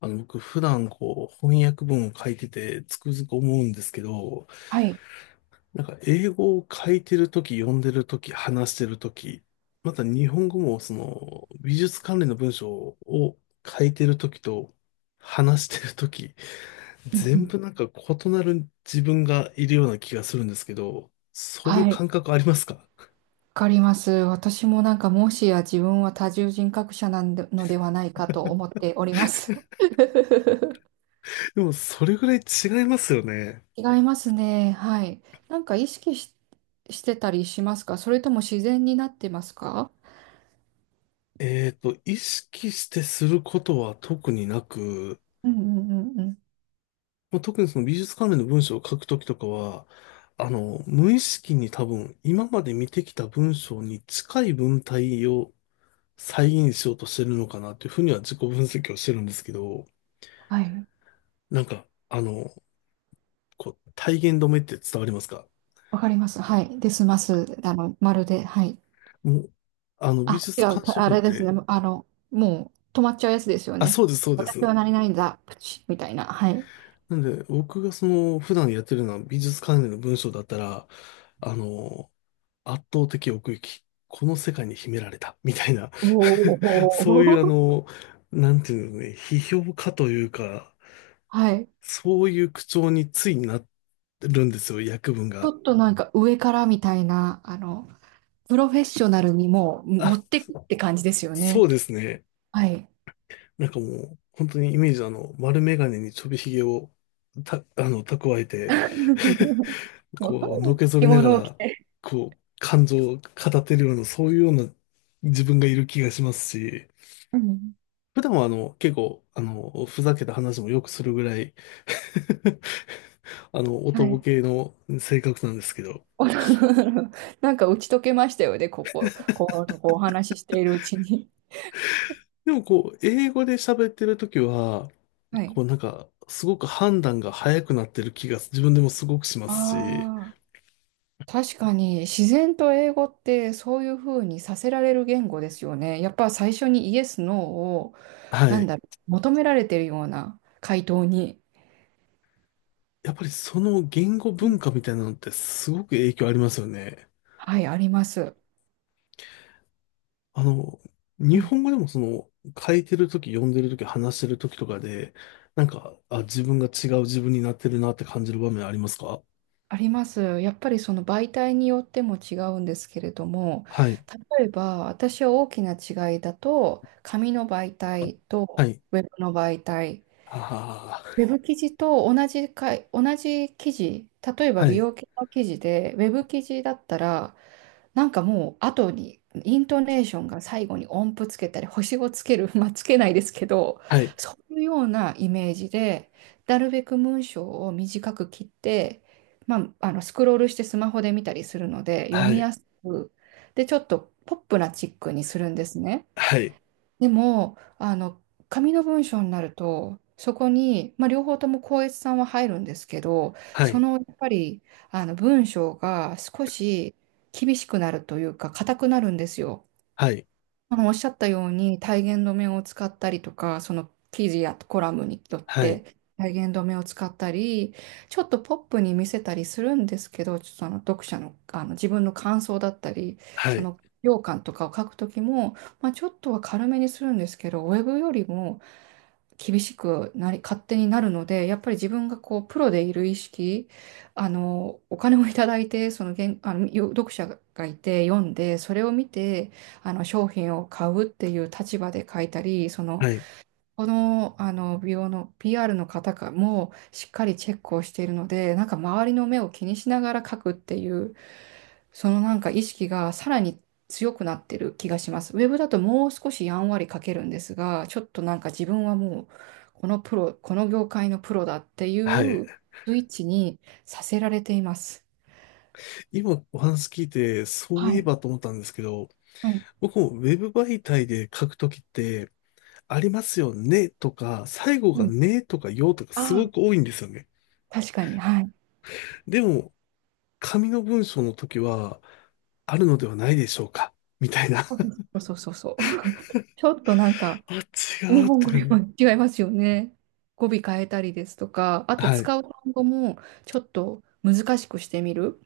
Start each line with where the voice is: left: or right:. left: 僕普段こう翻訳文を書いててつくづく思うんですけど、
right: はい。
left: なんか英語を書いてるとき、読んでるとき、話してるとき、また日本語もその美術関連の文章を書いてるときと話してるとき、
right: うんう
left: 全
right: ん、
left: 部なんか異なる自分がいるような気がするんですけど、そういう
right: はい。
left: 感
right: わ
left: 覚ありますか？
right: かります。私もなんかもしや自分は多重人格者なんで、のではないかと思っております。
left: でもそれぐらい違いますよね。
right: 違いますね。はい。なんか意識し、してたりしますか？それとも自然になってますか？
left: 意識してすることは特になく、
right: うんうんうんうん。
left: もう特にその美術関連の文章を書くときとかは、無意識に多分今まで見てきた文章に近い文体を再現しようとしてるのかなっていうふうには自己分析をしてるんですけど、
right: はい。
left: なんか、あの、体言止めって伝わりますか？
right: わかります。はい。で済ます。まるで。はい。
left: もう、あの、美
right: あ、違
left: 術
right: う。
left: 鑑
right: た
left: 賞
right: あ
left: 文っ
right: れです
left: て、
right: ね。あの、もう止まっちゃうやつですよ
left: あ、
right: ね。
left: そうです、そうで
right: 私
left: す。
right: はなれないんだ。プチッみたいな。はい。
left: なんで、僕がその、普段やってるのは美術関連の文章だったら、あの、圧倒的奥行き。この世界に秘められた。みたいな
right: お
left: そういうあ
right: お。
left: の、なんていうのね、批評家というか、
right: はい。
left: そういう口調についなってるんですよ、訳文
right: ち
left: が。
right: ょっとなんか上からみたいな、あの、プロフェッショナルにもう持
left: あ、
right: ってくって感じですよ
left: そ
right: ね。
left: うですね。
right: はい。
left: なんかもう、本当にイメージ丸眼鏡にちょびひげをた、あの、蓄えて、こう、のけぞ
right: 着
left: りなが
right: 物を着
left: ら、
right: て。
left: こう、感情を語ってるような、そういうような自分がいる気がしますし、
right: うん。
left: 普段はあの、結構、あの、ふざけた話もよくするぐらい あの、おと
right: は
left: ぼ
right: い。
left: けの性格なんですけど。
right: なんか打ち解けましたよね、ここのとこお話ししているうちに。
left: でもこう、英語で喋ってるときは、
right: は
left: こ
right: い。
left: うなんか、すごく判断が早くなってる気が自分でもすごくしますし、
right: ああ、確かに自然と英語ってそういうふうにさせられる言語ですよね。やっぱ最初にイエス、ノーを、
left: は
right: なん
left: い。
right: だろ求められてるような回答に、
left: やっぱりその言語
right: うん、
left: 文化みたいなのってすごく影響ありますよね。
right: はい、あります。
left: あの、
right: う
left: 日
right: ん、
left: 本語でもその、書いてるとき、読んでるとき、話してるときとかで、あ、自分が違う自分になってるなって感じる場面ありますか？
right: あります。やっぱりその媒体によっても違うんですけれども、
left: はい。
right: 例えば私は大きな違いだと、紙の媒体
left: は
right: と
left: い。
right: ウェブの媒体、
left: あ
right: ウェブ記事と同じかい、同じ記事、例え
left: あ、
right: ば
left: は
right: 美
left: い。
right: 容系の記事で、ウェブ記事だったら、なんかもう後に、イントネーションが最後に音符つけたり、星をつける、まあつけないですけど、
left: はい。
right: そういうようなイメージで、なるべく文章を短く切って、まあ、あのスクロールしてスマホで見たりするので、読
left: は
right: み
left: い。
right: やすく、で、ちょっとポップなチックにするんですね。
left: はい。
right: でも、あの、紙の文章になると、そこに、まあ、両方とも校閲さんは入るんですけど、
left: は
right: そ
left: い。
right: のやっぱりあの文章が少し厳しくなるというか、硬くなるんですよ。
left: はい。
right: あのおっしゃったように体言止めを使ったりとか、その記事やコラムによっ
left: はい。
right: て体言止めを使ったり、ちょっとポップに見せたりするんですけど、ちょっとあの読者の、あの自分の感想だったり、
left: は
right: そ
left: い。
right: の評価とかを書くときも、まあ、ちょっとは軽めにするんですけど、ウェブよりも厳しくなり、勝手になるので、やっぱり自分がこうプロでいる意識、あのお金をいただいて、その原、あの読者がいて読んで、それを見て、あの商品を買うっていう立場で書いたり、
left: はい。
right: あの美容の PR の方かもしっかりチェックをしているので、なんか周りの目を気にしながら書くっていう、そのなんか意識がさらに強くなってる気がします。ウェブだともう少しやんわり書けるんですが、ちょっとなんか自分はもうこのプロ、この業界のプロだってい
left: はい。
right: うスイッチにさせられています。
left: 今お話聞いて、そうい
right: は
left: え
right: い。
left: ばと思ったんですけど、
right: はい。
left: 僕もウェブ媒体で書くときって、ありますよねとか、最後
right: う
left: が
right: ん。
left: ねとかよとか
right: あ
left: すご
right: あ、
left: く多いんですよね。
right: 確かに。はい。
left: でも、紙の文章の時は、あるのではないでしょうかみたいな。
right: そうそうそうそうそう。ちょっとなんか、
left: あ、
right: 日
left: 違うっ
right: 本
left: て。
right: 語でも違いますよね。語尾変えたりですとか、あと
left: はい。
right: 使う単語もちょっと難しくしてみる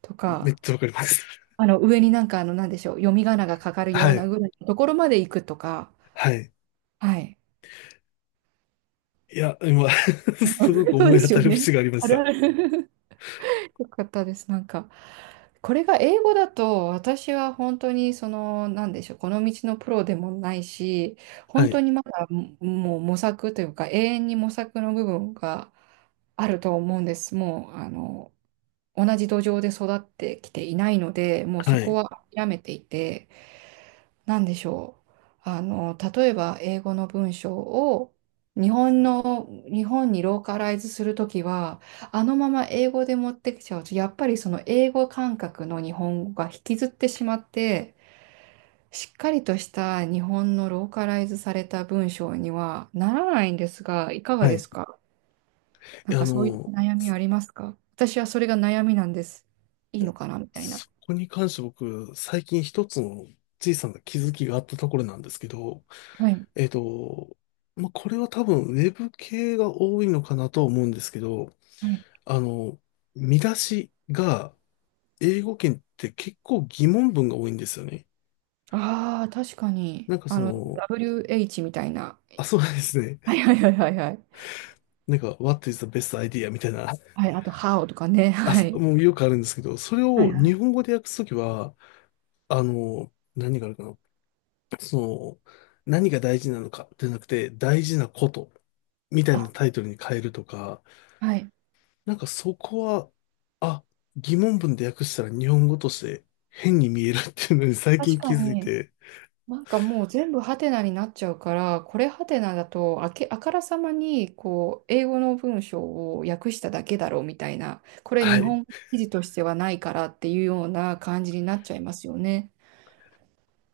right: と
left: めっ
right: か、
left: ちゃわかります。
right: あの上になんかあの、なんでしょう、読み仮名がかかるよう
left: は
right: な
left: い。
right: ぐらいのところまで行くとか、
left: はい。
right: はい。
left: いや、今 すごく
right: そう
left: 思
right: で
left: い当
right: すよ
left: たる
right: ね。
left: 節がありま
right: あ
left: し
right: るあ
left: た。
right: る、よかったです。なんか、これが英語だと、私は本当に、その、なんでしょう、この道のプロでもないし、
left: は
right: 本当
left: い。
right: にまだももう模索というか、永遠に模索の部分があると思うんです。もう、あの、同じ土壌で育ってきていないので、もう
left: は
right: そこ
left: い。
right: は諦めていて、なんでしょう。あの、例えば英語の文章を日本にローカライズするときは、あのまま英語で持ってきちゃうと、やっぱりその英語感覚の日本語が引きずってしまって、しっかりとした日本のローカライズされた文章にはならないんですが、いかが
left: は
right: で
left: い。
right: す
left: い
right: か？なん
left: や
right: かそういった悩みありますか？私はそれが悩みなんです。いいのかなみたいな。
left: そこに関して僕、最近一つの小さな気づきがあったところなんですけど、
right: はい。
left: えっと、まあ、これは多分、ウェブ系が多いのかなとは思うんですけど、
right: はい。
left: あの、見出しが、英語圏って結構疑問文が多いんですよね。
right: ああ、確かに。
left: なんか
right: あ
left: そ
right: の、
left: の、
right: WH みたいな。
left: あ、そうですね。
right: はいはいはいはいはい。
left: なんか、What is the best idea? みたいな。
right: はい、あと、How とかね。
left: あ、
right: は
left: そ、
right: い。
left: もうよくあるんですけど、それ
right: はい
left: を
right: は
left: 日
right: い。
left: 本語で訳すときは、何があるかな。その、何が大事なのかじゃなくて、大事なことみたいな
right: あ、
left: タイトルに変えるとか、
right: はい。
left: なんかそこは、あ、疑問文で訳したら日本語として変に見えるっていうのに最
right: 確
left: 近気
right: か
left: づい
right: に、
left: て、
right: なんかもう全部ハテナになっちゃうから、これハテナだと、あからさまに、こう、英語の文章を訳しただけだろうみたいな、これ
left: は
right: 日
left: い。
right: 本記事としてはないからっていうような感じになっちゃいますよね。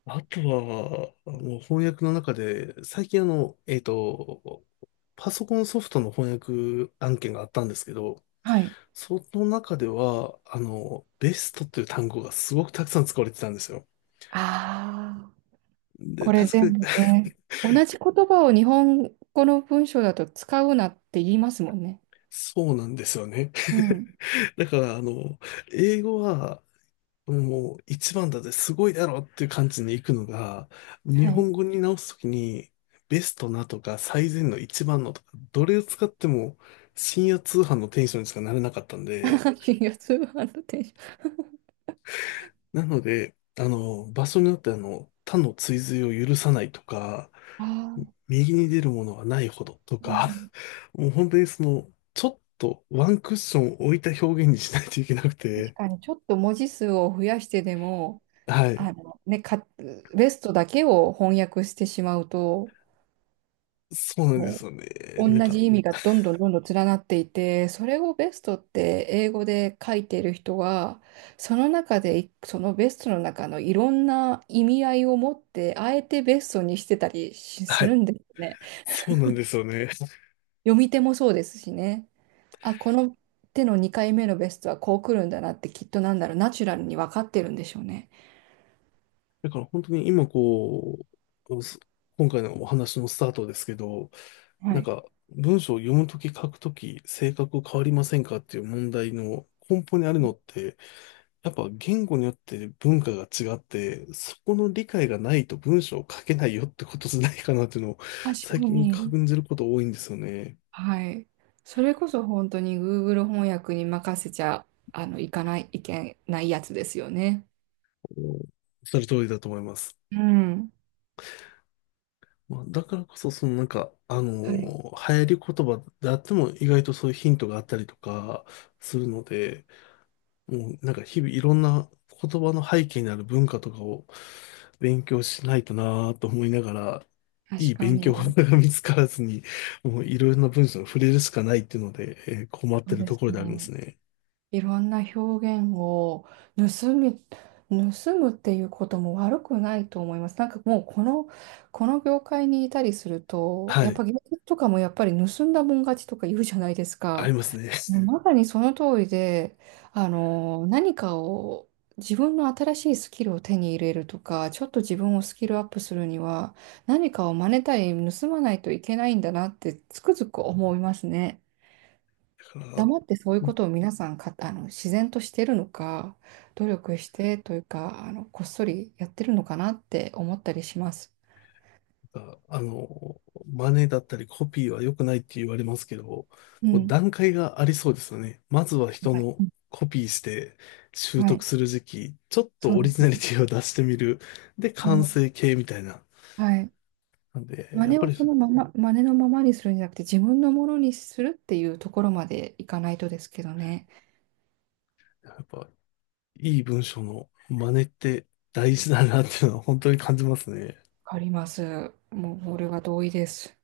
left: あとは、もう翻訳の中で、最近パソコンソフトの翻訳案件があったんですけど、
right: はい。
left: その中では、ベストという単語がすごくたくさん使われてたんですよ。
right: ああ、
left: で、
right: これ
left: 確
right: 全
left: か
right: 部
left: に、
right: ね。同じ言葉を日本語の文章だと使うなって言いますもんね。
left: そうなんですよね。
right: うん。
left: だから、英語は、もう一番だぜ、すごいだろっていう感じに行くのが、日
right: はい。
left: 本語に直すときに、ベストなとか、最善の一番のとか、どれを使っても、深夜通販のテンションにしかなれなかったんで、
right: 阪神が通販のテンション。
left: なので、場所によって他の追随を許さないとか、
right: ああ、
left: 右に出るものはないほどと
right: うん
left: か、
right: うん、
left: もう本当にその、ちょっとワンクッション置いた表現にしないといけなく
right: 確
left: て、
right: かに、ちょっと文字数を増やしてでも、
left: は
right: あ
left: い。
right: のね、か、ベストだけを翻訳してしまうと、
left: そうなんで
right: も
left: すよね。
right: う
left: なん
right: 同
left: か、
right: じ意味がどんどんどんどん連なっていて、それをベストって英語で書いている人は、その中でい、そのベストの中のいろんな意味合いを持って、あえてベストにしてたりしす
left: はい。
right: るんですね。
left: そうなんですよね。
right: 読み手もそうですしね。あ、この手の2回目のベストはこう来るんだなってきっとなんだろう、ナチュラルに分かってるんでしょうね。
left: だから本当に今こう、す今回のお話のスタートですけど、
right: は
left: なん
right: い。
left: か文章を読むとき書くとき性格変わりませんかっていう問題の根本にあるのってやっぱ言語によって文化が違って、そこの理解がないと文章を書けないよってことじゃないかなっていうのを
right: 確か
left: 最近
right: に。
left: 感じること多いんですよね。
right: はい。それこそ本当に Google 翻訳に任せちゃ、あの、いかない、いけないやつですよね。
left: おっしゃる通りだと思います。
right: うん。
left: まあ、だからこそ、そのなんか、
right: はい。
left: 流行り言葉であっても意外とそういうヒントがあったりとかするので、もうなんか日々いろんな言葉の背景にある文化とかを勉強しないとなぁと思いながら、い
right: 確
left: い
right: か
left: 勉強法
right: に。
left: が見つからずに、もういろいろな文章に触れるしかないっていうので、困っ
right: そ
left: て
right: う
left: る
right: で
left: と
right: す
left: ころでありま
right: ね。
left: すね。
right: いろんな表現を盗み、盗むっていうことも悪くないと思います。なんかもうこの、この業界にいたりすると、
left: は
right: やっ
left: い。
right: ぱ芸人とかもやっぱり盗んだもん勝ちとか言うじゃないです
left: あり
right: か。
left: ますね。だ
right: まさにその通りで、あの、何かを自分の新しいスキルを手に入れるとか、ちょっと自分をスキルアップするには、何かを真似たり盗まないといけないんだなってつくづく思いますね。
left: から、
right: 黙ってそういうことを皆さんか、あの、自然としてるのか、努力してというか、あの、こっそりやってるのかなって思ったりします。
left: あ真似だったりコピーは良くないって言われますけど、こ
right: う
left: う
right: ん。
left: 段階がありそうですよね。まずは人
right: はい。
left: の
right: うん、
left: コピーして習
right: は
left: 得
right: い。
left: する時期、ちょっと
right: そう
left: オリ
right: で
left: ジ
right: す
left: ナ
right: ね。
left: リティを出してみる。で、完
right: そ
left: 成形みたいな。
right: う。はい。
left: なんで、
right: 真
left: やっ
right: 似
left: ぱ
right: を
left: り、
right: そのまま、真似のままにするんじゃなくて、自分のものにするっていうところまでいかないとですけどね。
left: やっぱ、いい文章の真似って大事だなっていうのは本当に感じますね。
right: わかります。もう、俺は同意です。